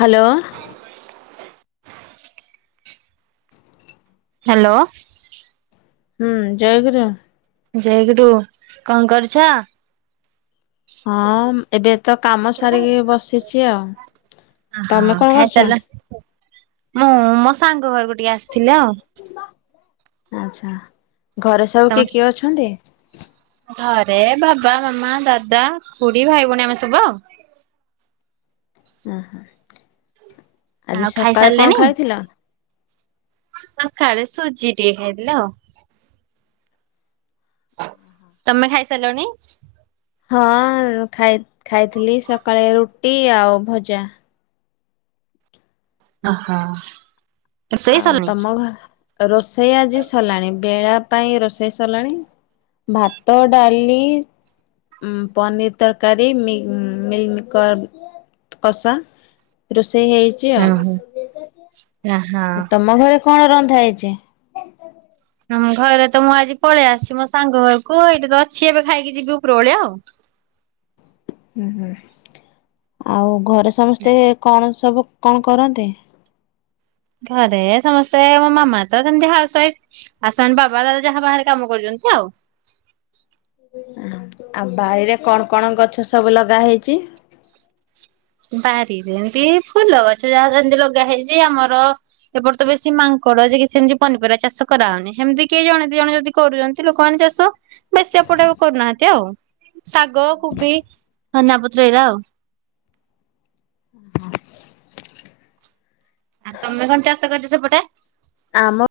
Hello. Hello. ହୁଁ ଜୟ ଗୁରୁ। ଜୟ ଗୁରୁୁ। କଣ କରୁଛ? ହଁ, ଏବେ ତ କାମ ସାରିକି ବସିଛି ଆଉ। ଓହୋ ତମେ କଣ କରୁଛ ଖାଇସାରିଲଣି? ମୁଁ ମୋ ସାଙ୍ଗ ଘରକୁ ଟିକେ ଆସିଥିଲି ଆଉ। ଆଚ୍ଛା। ଘରେ ସବୁ ତମେ କିଏ କିଏ ଅଛନ୍ତି? ଘରେ ବାବା ମାମା ଦାଦା ଖୁଡି ଭାଇ ଭଉଣୀ ଆମେ ସବୁ ଆଉ। ଉଁ ହୁଁ। ଆଜି ଆଉ ସକାଳେ କଣ ଖାଇସାରିଲେଣି? ଖାଇଥିଲ? ସକାଳେ ସୁଜି ଟିକେ ଖାଇଥିଲି ଆଉ। ତମେ ଖାଇ ସାରିଲଣି? ହଁ ଖାଇ ଖାଇଥିଲି ସକାଳେ ରୁଟି ଆଉ ଭଜା। ଅ ହଁ। ଆଉ ତମ ଘର ରୋଷେଇ ଆଜି ସରିଲାଣି। ବେଳା ପାଇଁ ରୋଷେଇ ସରିଲାଣି। ଭାତ, ଡାଲି ଉଁ ପନିର୍ ତରକାରୀ ମି ମିଲମୀକର କଷା ରୋଷେଇ ହେଇ [unintelligible] ଓହୋ। ଆଉ ତମ ଘରେ କଣ ରନ୍ଧା ହେଇଚି? ଆମ ଘରେ ତ ମୁଁ ଆଜି ପଳେଇ ଆସିଚି ମୋ ସାଙ୍ଗ ଘରକୁ ଏଇଟି ତ ଅଛି ଏବେ ଖାଇକି ଯିବି ଉପର ବେଳିଆ ଆଉ। ହୁଁ ହୁଁ। ଆଉ ଘରେ ସମସ୍ତେ କଣ ସବୁ କଣ କରନ୍ତି? ଘରେ ସମସ୍ତେ ମୋ ମାମା ତ ସେମତି ହାଉସ୍ ୱାଇଫ। ଆଉ ସେମାନେ ବାବା ଦାଦା ଯାହା ବାହାରେ କାମ କରୁଛନ୍ତି ଆଉ। ଅ ହଁ। ଆଉ ବାଇରେ ରେ କଣ କଣ ଗଛ ସବୁ ଲଗା ହେଇଚି? ବାରିରେ ଏମତି ଫୁଲ ଗଛ ଯାହା ଯେମିତି ଲଗା ହେଇଚି ଆମର ଏପଟେ ତ ବେଶୀ ମାଙ୍କଡ ଯେ କିଛି ହେମିତି ପନିପରିବା ଚାଷ କରାହଉନି। ହେମତି କିଏ ଜଣେ ଦି ଜଣ ଯଦି କରୁଛନ୍ତି ଲୋକମାନେ ଚାଷ, ବେଶୀ ଏପଟେ ଆଉ କରୁନାହାନ୍ତି ଆଉ। ଶାଗ, କୁବି ଧନିଆ ପତ୍ର ଏଇରା ଆଉ। [unintelligible] ଆଉ ତମେ କଣ ଚାଷ କରିଚ ସେପଟେ? ଆମ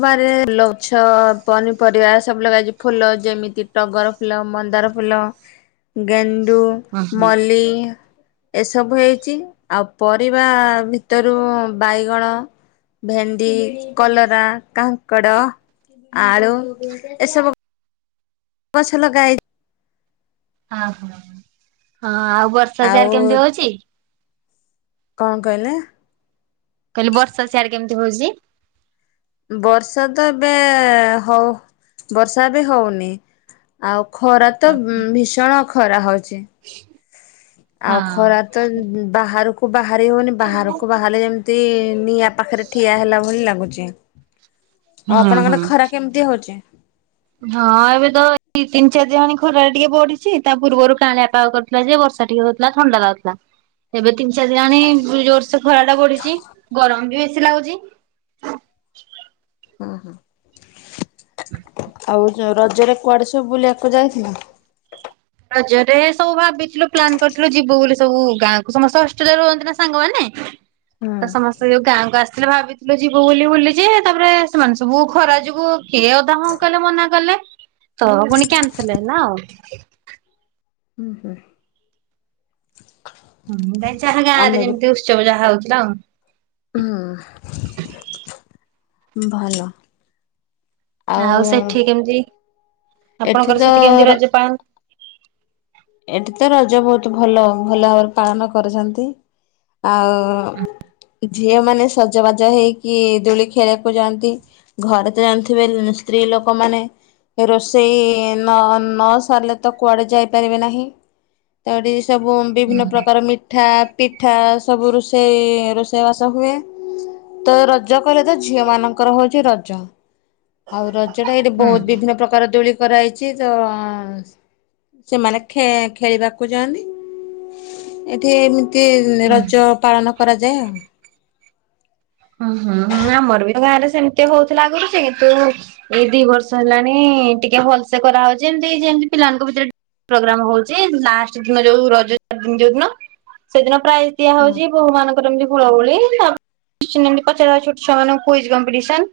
ବାରିରେ ଫୁଲ ଗଛ ପନିପରିବା ସବୁ ଲଗାହେଇଚି। ଫୁଲ ଯେମିତି ଟଗର ଫୁଲ, ମନ୍ଦାର ଫୁଲ, ଗେଣ୍ଡୁ, ହଁ ହଁ ମଲ୍ଲୀ ଏସବୁ ହେଇଚି। ଆଉ ପରିବା ଭିତରୁ ବାଇଗଣ ଭେଣ୍ଡି, କଲରା, କାଙ୍କଡ, ଆଳୁ ଏସବୁ ଗଛ ଲଗାହେଇ ଅ ହଁ। ଆଉ ବର୍ଷା ଆଉ ସିଆଡେ କେମିତି ହଉଚି? କଣ କହିଲେ? କହିଲି ବର୍ଷା ସିଆଡେ କେମିତି ହଉଚି? ବର୍ଷା ତ ଏବେ ହଉ ବର୍ଷା ଏବେ ହଉନି। ଆଉ ଖରା ତ ଭୀଷଣ ଖରା ହଉଚି। ହଁ ଆଉ ଖରା ତ ବାହାରକୁ ବାହାରି ହଉନି ବାହାରକୁ ବାହାରିଲେ ଯେମ୍ ମତେ ନିଆଁ ପାଖରେ ଠିଆ ହେଲା ଭଳି ଲାଗୁଛି। ଆଉ ହୁଁ ଆପଣଙ୍କ ଆଡ଼େ ହୁଁ। ଖରା କେମିତି ହଉଛି? ହଁ ଏବେ ତ ଏଇ ତିନି ଚାରି ଦିନ ହେଲାଣି ଖରାଟା ଟିକେ ବଢିଛି ତା ପୂର୍ବରୁ କାଆଁଳିଆ ପାଗ କରିଥି ବର୍ଷା ଟିକେ ହେଉଥିଲା, ଥଣ୍ଡା ଲାଗୁଥିଲା। ହ [unintelligible] ଏବେ ତିନି ଚାରି ଦିନ ହେଲାଣି ଜୋରସେ ଖରା ଟା ବଢିଛି ଗରମ ବି ବେଶୀ ଲାଗୁଛି। ହଁ ହଁ, ଆଉ ରଜରେ କୁଆଡେ ସବୁ ବୁଲିବାକୁ ଯାଇଥିଲେ? ରଜରେ ସବୁ ଭାବିଥିଲୁ ପ୍ଲାନ୍ କରିଥିଲୁ ଯିବୁ ବୋଲି ସବୁ ଗାଁକୁୁ, ସମସ୍ତେ ହଷ୍ଟେଲରେ ରୁହନ୍ତି ନା ସାଙ୍ଗମାନେ। ହୁଁ ତ ସମସ୍ତେ ଯୋଉ ଗାଁକୁ ଆସି ହେଲେ ଭାବିଥିଲୁ ଯିବୁ ବୋଲି ବୁଲି ଯେ, ତାପରେ ସେମାନେ ସବୁ ଖରା ଯୋଗୁ କିଏ ଅଧା ହଁ କଲେ ମନା କଲେ। ତ ପୁଣି କ୍ୟାନ୍ସେଲ ହେଲା ଆଉ। ହୁଁ ହୁଁ ନାଇଁ ଯାହା ଗାଁ ଆମେ ରେ ବି ଯେମିତି ଉତ୍ସବ ଯାହା ହଉଥିଲା ଆଉ। ହୁଁ, ଭଲ। ଆଉ ସେଠି କେମିତି ଆପଣଙ୍କର ଏଠିତ ସେଠି କେମିତି ର ରଜ ପାଳନ ଏଠିତ ରଜ ବହୁତ ଭଲ ଭଲ ଭାବରେ ପାଳନ କରଛନ୍ତି। ଆଉ ଝିଅ ମାନେ ସଜବାଜ ହେଇକି ଦୋଳି ଖେଳିବାକୁ ଯାଆନ୍ତି। ଘରେ ତ ଜାଣିଥିବେ ସ୍ତ୍ରୀ ଲୋକମାନେ ରୋଷେଇ ନ ନ ସାରିଲେ ତ କୁଆଡେ ଯାଇପାରିବେ ନାହିଁ। ସବୁ ହୁଁ ବିଭିନ୍ନ ପ୍ରକାର ମି ମିଠା, ପିଠା ସବୁ ରୋଷେଇ ରୋଷେଇବାସ ହୁଏ। ତ ରଜ କହିଲେ ତ ଝିଅ ମାନଙ୍କର ହଉଛି ରଜ। ଆଉ ରଜଟା ଏଇଠି ହୁଁ ବହୁତ ବିଭିନ୍ନ ପ୍ରକାରର ଦୋଳି କରାହେଇଛି ତ ସେମାନେ ଖେ ଖେଳିବାକୁ ଯାଆନ୍ତି, ଏଠି ଏମିତି ହୁଁ। ରଜ ପାଳନ କରାଯାଏ ଆଉ। ହୁଁ ହୁଁ ହୁଁ, ଆମର ବି ତ ଗାଁରେ ସେମିତି ହଉଥିଲା ଆଗରୁ। ସେ କିନ୍ତୁ ଏଇ ଦି ବର୍ଷ ହେଲାଣି ଟିକେ ଭଲସେ କରାହେଉଛି ଏମତି ଯେମତି ପିଲାମାନଙ୍କ ଭିତରେ ପ୍ରୋଗ୍ରାମ ହଉଛି ଲାଷ୍ଟ ଦିନ ଯୋଉ ରଜ ଚାରିଦିନ ଯୋଉ ଦିନ ସେଦିନ ପ୍ରାୟ ଦିଆ ଆଉ। ହଉଛି ଭଗବାନଙ୍କର ଏମିତି ହୁଳହୁଳି। [unintelligible] ଛୋଟ ଛୁଆମାନଙ୍କ କୁଇଜ୍ କମ୍ପିଟେସନ୍।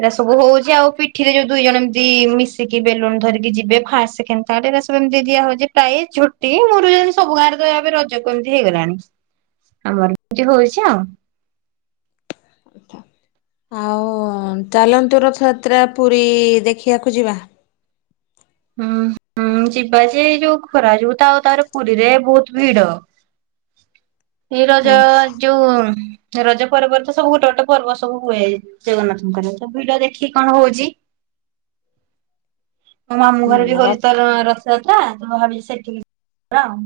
ଏଇରା ସବୁ ହଉଛି ଆଉ ପିଠିରେ ଯୋଉ ଦୁଇ ଜଣ ଏମିତି ମିଶିକି ବେଲୁନ ଧରିକି ଯିବେ ଫାଷ୍ଟ, ସେକେଣ୍ଡ ଏଇରା ସବୁ ଏମିତି ଦିଆ ହଉଛି ପ୍ରାଇଜ୍, ଝୋଟି, ମୁରୂଜ ଏମିତି ସବୁ ଗାଁରେ ପ୍ରାୟ ଏବେ ରଜକୁ ଏମିତି ହେଇଗଲାଣି। ଆମର ବି ଏମତି ହଉଛି ଆଉ। ଆ ତା ଆଉ ଚାଲନ୍ତୁ ରଥଯାତ୍ରା ପୁରୀ ଦେଖିବାକୁ ଯିବା। ହୁଁ ହୁଁ ଯିବା ଯେ, ଏ ଯୋଉ ଖରା ଯୋଗୁ ତ ଆଉ ତାପରେ ପୁରୀରେ ବହୁତ ଭିଡ। [inaudible] ହଁ ରଜ ପର୍ବରେ ତ ସବୁ ଗୋଟେ ଗୋଟେ ପର୍ବ ସବୁ ହୁଏ ଜଗନ୍ନାଥଙ୍କର ସବୁ ଭିଡ ଦେଖି କଣ ହଉଛି। ମୋ ମାମୁଁ ଘରେ ବି ର ହଉଛି ତ ରଥଯାତ୍ରା ତ ଭାବିଛି ସେଠିକି ଯିବା ଆଉ।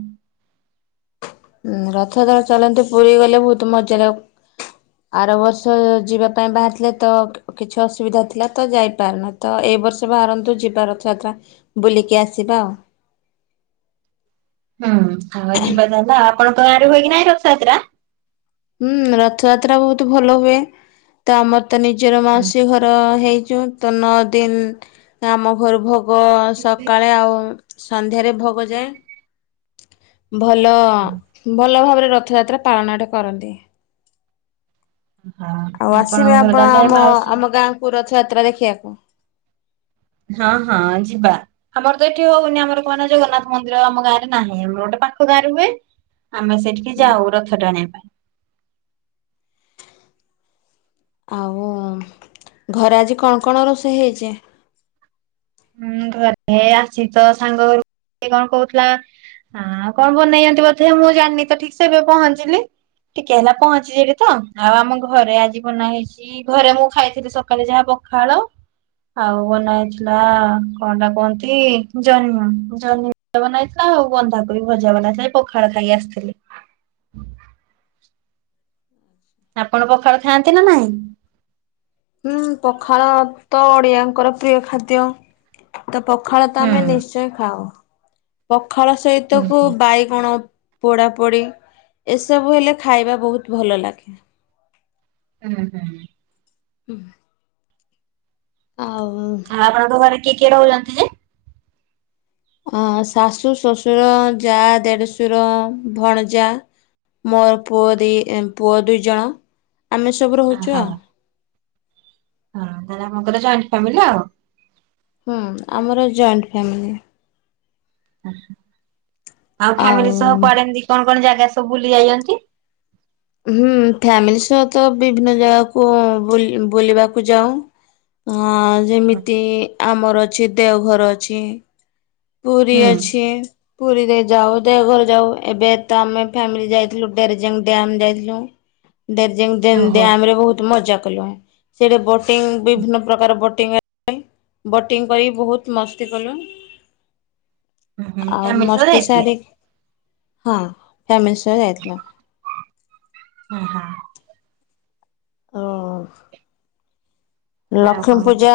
ହୁଁ ରଥଯାତ୍ରା ରେ ଚାଲନ୍ତୁ ପୁରୀ ଗଲେ ବହୁତ ମଜା ଲା ଆର ବର୍ଷ ଯିବା ପାଇଁ ବାହାରିଥିଲେ ତ କିଛି ଅସୁବିଧା ଥିଲା ତ ଯାଇପାରିନୁ, ତ ଏଇ ବର୍ଷ ବାହାରନ୍ତୁ ଯିବା ରଥଯାତ୍ରା। ବୁଲିକି ଆସିବା ଆଉ। ହୁଁ, ହଉ ଯିବା ତାହେଲେ ଆଉ। ଆପଣଙ୍କ ଗାଁରେ ହୁଏକି ନାହିଁ ରଥଯାତ୍ରା। ହୁଁ ରଥଯାତ୍ରା ବହୁତ ଭଲ ହୁଏ। ତ ଆମର ତ ନିଜର ମାଉସୀ ଘର ହେଇଛୁ। ତ ନଅ ଦିନ ଆମ ଘରୁ ଭୋ ଗ ସକାଳେ ଆଉ ସନ୍ଧ୍ୟାରେ ଭୋଗ ଯାଏ। ଭଲ ଭଲ ଭାବରେ ରଥଯାତ୍ରା ପାଳନଟେ କରନ୍ତି। ଆଉ ହଁ ଆପଣଙ୍କ ଆସିବେ ଘର ଆପଣ ତାହେଲେ ଆମ ମାଉସୀ ଆମ ଗାଁକୁ ରଥଯାତ୍ରା ଦେଖିବାକୁ। ହଁ ହଁ ଯିବା। ଆମର ତ ଏଠି ହଉନି। ଆମର ଲୋକମାନେ ଜଗନ୍ନାଥ ମନ୍ଦିର ଆମ ଗାଁରେ ନାହିଁ। [unintelligible] ଟେ ପାଖ ଗାଁ ର ହୁଏ। ଆମେ ସେଠିକି ଯାଉ ରଥ ଟାଣିବା ପାଇଁ। ଆଉ ଘରେ ଆଜି କଣ କଣ ରୋଷେଇ ହେଇଚି? ହୁଁ ଘରେ [inaudible] ଆସିଛି ତ ସାଙ୍ଗ ଘରକୁ କିଏ କଣ କହୁଥିଲା? ହଁ କଣ ବନେଇନ୍ତି ବୋଧେ ମୁଁ ଜାଣିନି ତ ଠିକ୍ ସେ ଏବେ ପହଞ୍ଚିଲି। ଟିକେ ହେଲା ପହଞ୍ଚିଯିଵିତ। ଆଉ ଆମ ଘରେ ଆଜି ବନା ହେଇଛି ଦ୍ୱି ପହରେ ମୁଁ ଖାଇଥିଲି ସକାଳେ ଯାହା ପଖାଳ ଆଉ ବନା ହେଥିଲା। ଲା କଣ ଟା କହନ୍ତି? ଜହ୍ନିମ ଜହ୍ନି ବନାହେଇଥିଲା ଆଉ ବନ୍ଧାକୋବି ବି ଭଜା ବନାହେଇଥିଲା। ପଖାଳ ଖାଇକି ଆସିଥିଲି। ଆପଣ ପଖାଳ ଖାଆନ୍ତି ନା ନାହିଁ? ହୁଁ ପଖାଳ ତ ଓଡ଼ିଆଙ୍କର ପ୍ରିୟ ଖାଦ୍ୟ। ତ ପଖାଳ ତ ହୁଁ ଆମେ ନିଶ୍ଚୟ ଖାଉ। ପଖାଳ ସହିତ ହୁଁ କୁ ହୁଁ ବାଇଗଣ ପୋଡ଼ା ପୋଡ଼ି ଏସବୁ ହେଲେ ଖାଇବା ବହୁତ ଭଲ ଲାଗେ। ହୁଁ ହୁଁ। ହୁଁ। ଆଉ ଆଉ ଆପଣଙ୍କ ଘରେ କିଏ କିଏ ରହୁଛନ୍ତି ଯେ? ଅ ଶାଶୁ, ଶ୍ୱଶୁର, ଯା, ଦେଢ଼ଶୁର, ଭଣଜା। ମୋର ପୁଅ ଦି ଇଂଏ ପୁଅ ଦୁଇ ଜଣ ଆମେ ସବୁ ରହୁଛୁ ଓହୋ ଆଉ। ହଁ ତାହେଲେ ଆପଣଙ୍କର ଜଏଣ୍ଟ ଫ୍ୟାମିଲି ଆଉ। ହୁଁ ଆମର ଜଏଣ୍ଟ ଫ୍ୟାମିଲି। ଆଉ ଫ୍ୟାମିଲି ସହ କୁଆଡେ ଏମିତି କଣ, କଣ ଜାଗା ସବୁ ବୁଲି ଯାଇଛନ୍ତି? ହୁଁ ଫ୍ୟାମିଲି ସହ ତ ବିଭିନ୍ନ ଜାଗାକୁ ବୁଲି ବୁଲିବାକୁ ଯାଉ। ହଁ ଯେମିତି ଆମର ଅଛି ଦେଓଘର ଅଛି। ପୁରୀ ହୁଁ। ଅଛି। ପୁରୀରେ ଯାଉ, ଦେଓଘର ଯାଉ, ଏବେ ତ ଆମେ ଫ୍ୟାମିଲି ଯାଇଥିଲୁ ଡେରଜେଙ୍ଗ ଡ୍ୟାମ ଯାଇଥିଲୁ। ହ [unintelligible] ଡେରଜ୍ୟାଙ୍ଗ ଡେନ ଓହୋ ଡ୍ୟାମ ରେ ବହୁତ ମଜା କଲୁ। ସେଇଠି ବୋଟିଂ ବିଭିନ୍ନ ପ୍ରକାର ବୋଟିଂ [unintelligible] ବୋଟିଂ କରି ବହୁତ ମସ୍ତି [inaudible] କଲୁ। [inaudible] ହୁଁ ଆଉ ଫ୍ୟାମିଲି ସହ ମସ୍ତି ଯାଇଥିଲେ ସାରି, ହଁ ଫ୍ୟମିଲି ସହ ଯାଇଥିଲୁ। [unintelligible] ହଁ ହାଁ। ଓ [unintelligible] ଆଉ ଲକ୍ଷ୍ମୀ କଣ କୁହ? ପୂଜା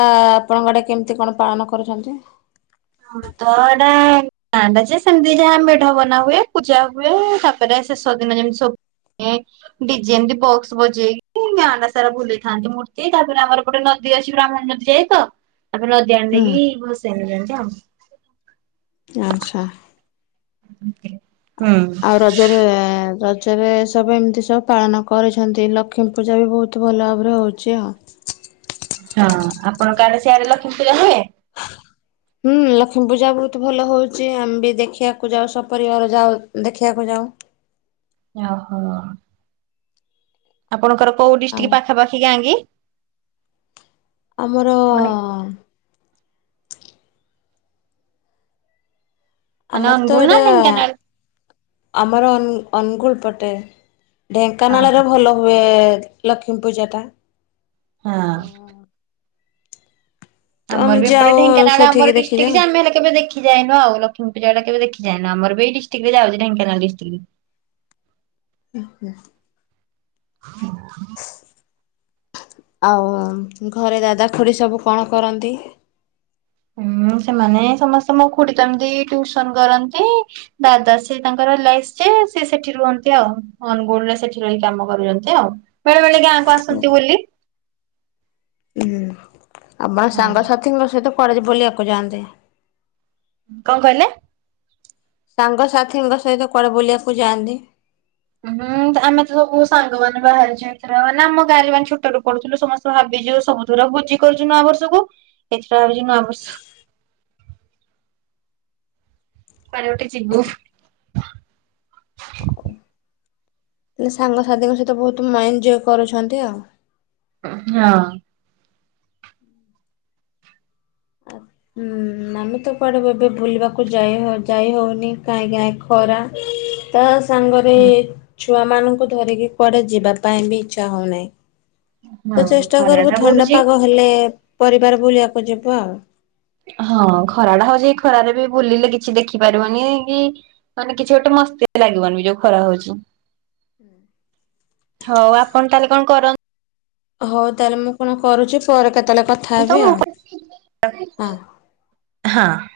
କଣ ଗୋଟେ କେମିତି କଣ ପାଳନ କରୁଛନ୍ତି? ତଳ ଡ୍ୟାମ [unintelligible] ନାଟା ଯେ ସେମିତି ଯାହା ମେଢ ବନା ହୁଏ। ପୂଜା ହୁଏ। ତାପରେ ଶେଷ ଦିନ ଯେମିତି ସବୁ ଏଁ ଡିଯେ ଏମିତି ବକ୍ସ ବଜେଇକି ଗାଁଟା ସାରା ବୁଲେଇଥାନ୍ତି। ମୂର୍ତ୍ତି ତାପରେ ଆମର ଗୋଟେ ନଦୀ ଅଛି। ବ୍ରାହ୍ମଣୀ ନଦୀ ଯାଇ ତ ତାପରେ ନଦୀ ଡ୍ୟାମ ହୁଁ ନେଇକି ବସେଇନି ଜାଣିଛ ଆଉ [unintelligible] ଆଚ୍ଛା। ହୁଁ। ଆଉ ରଜରେ ରଜରେ ସବୁ ଏମିତି ସବୁ ପାଳନ କରିଛନ୍ତି ଲକ୍ଷ୍ମୀ ପୂଜା ବି ବହୁତ ବହୁତ ଭଲ ଭାବରେ ହଉଛି ଆଉ। ହଁ ଆପଣଙ୍କ ଆଡେ ସିଆଡେ ଲକ୍ଷ୍ମୀପୂଜା ହୁଏ। [inaudible] ହୁଁ ଲକ୍ଷ୍ମୀ ପୂଜା ବହୁତ ଭଲ ହଉଛି ଆମେ ବି ଦେଖିବାକୁ ଯାଉ ସପରିବାର ଯାଉ ଦେଖିବାକୁ ଯାଉ। ଓହୋ ଆପଣଙ୍କର କୋଉ ଆଉ ଡିଷ୍ଟିକ ପାଖାପାଖି ଗାଁ କି? ଆମର ମାନେ ମାନେ ଆମର ତ ଅନୁଗୁଳ ନା ଏଇଟା ଢେଙ୍କାନାଳ? ଆମର ଅନୁ ଅନୁଗୁଳ ପଟେ ଓହୋ ଢେଙ୍କାନାଳରେ ଭଲ ହୁଏ ଲକ୍ଷ୍ମୀ ପୂଜାଟା। ହଁ। ତମେ ଆମର ବି ଯାଅ ଏପଟେ ଢେଙ୍କାନାଳ ସେଠିକି ଆମର ଡିଷ୍ଟ୍ରିକଟ ଦେଖିଯାଅ। ଯେ ଆମେ ହେଲେ କେବେ ଦେଖି ଦେଖି ଯାଇନୁ ଆଉ ଲଷ୍ମୀପୂଜାଟା କେବେ ଦେଖି ଯାଇନୁ ଆମର ଏଇ ଡିଷ୍ଟିକ ରେ ଯାଉ ଢେଙ୍କାନାଳ ଡିଷ୍ଟିକ୍ ରେ। [inaudible] [inaudible] ଆଉ ଘରେ ଦାଦା ଖୁଡି ସବୁ କଣ କରନ୍ତି? ହୁଁ ସେମାନେ ସମସ୍ତେ ମୋ ଖୁଡି ତ ଏମିତି ଟ୍ୟୁସନ କରନ୍ତି। ଦାଦା ସି ତାଙ୍କର ଏଲାଇସ ଯେ ସେ ସେଠି ରୁହନ୍ତି ଆଉ ଅନୁଗୁଳରେ ସେଠି ରହି କାମ କରୁଛନ୍ତି ଆଉ। ବେଳେ ବେଳେ ଗାଁକୁ ଆସନ୍ତି ବୁଲି। ହୁଁ ଆପଣ ସାଙ୍ଗସାଥିଙ୍କ ସହିତ କୁଆଡେ ବୁଲିବାକୁ ଯାଆନ୍ତି? କଣ କହିଲେ? ସାଙ୍ଗସାଥିଙ୍କ ସହିତ କୁଆଡେ ବୁଲିବାକୁ ଯାଆନ୍ତି? ହୁଁ ଆମେ ତ ସବୁ ସାଙ୍ଗ ମାନେ ବାହାରିଚୁ ଏଇଥିର ନା ଆମ ଗାଁରେ ମାନେ ଛୋଟ ରୁ ପଢ଼ୁଥିଲୁ ସମସ୍ତେ ଭାବିଛୁ ସବୁଥର ଭୁଜି କରୁଛୁ ନୂଆବର୍ଷକୁ ଏଥିର ବି ନୂଆବର୍ଷ କୁଆଡେଗୋଟେ ଯିବୁ? ହଉ ହେଲେ ସାଙ୍ଗସାଥିଙ୍କ ସହିତ ବହୁତ ମେଞ୍ଜୟ କରୁଛନ୍ତି ଆଉ। ହଁ। ଆ ହୁଁ ଆମେ ତ କୁଆଡେ ଏବେ ବୁଲିବାକୁ ଯାଇ ଯାଇ ହଉନି କାହିଁ କାଁ ଖରା ତ ସାଙ୍ଗରେ ଛୁଆମାନଙ୍କୁ ଧରିକି କୁଆଡେ ଯିବା ପାଇଁ ବି ଇଚ୍ଛା ହଉନାହିଁ। ତ ହଁ ଚେଷ୍ଟା ଖରା କରିବୁ ଟା ଥଣ୍ଡା ପଡୁଛି ପାଗ ହେଲେ ପରିବାର ବୁଲିବାକୁ ଯିବୁ ଆଉ। ହଁ ଖରା ଟା ହଉଛି ଏଇ ଖରାରେ ବି ବୁଲିଲେ କିଛି ଦେଖି ପାରିବନି କି ମାନେ କିଛି ଗୋଟେ ମସ୍ତି ଲାଗିବନି ଯୋଉ ଖରା ହଉଛି। [inaudible] ହଉ ଆପଣ ତାହେଲେ କଣ କରନ୍ତ? ହଉ ତାହେଲେ ମୁଁ କଣ କରୁଛି ପରେ କେତଲେ କଥା ହେବି ଆଉ ହଁ। [unintelligible] ହଁ।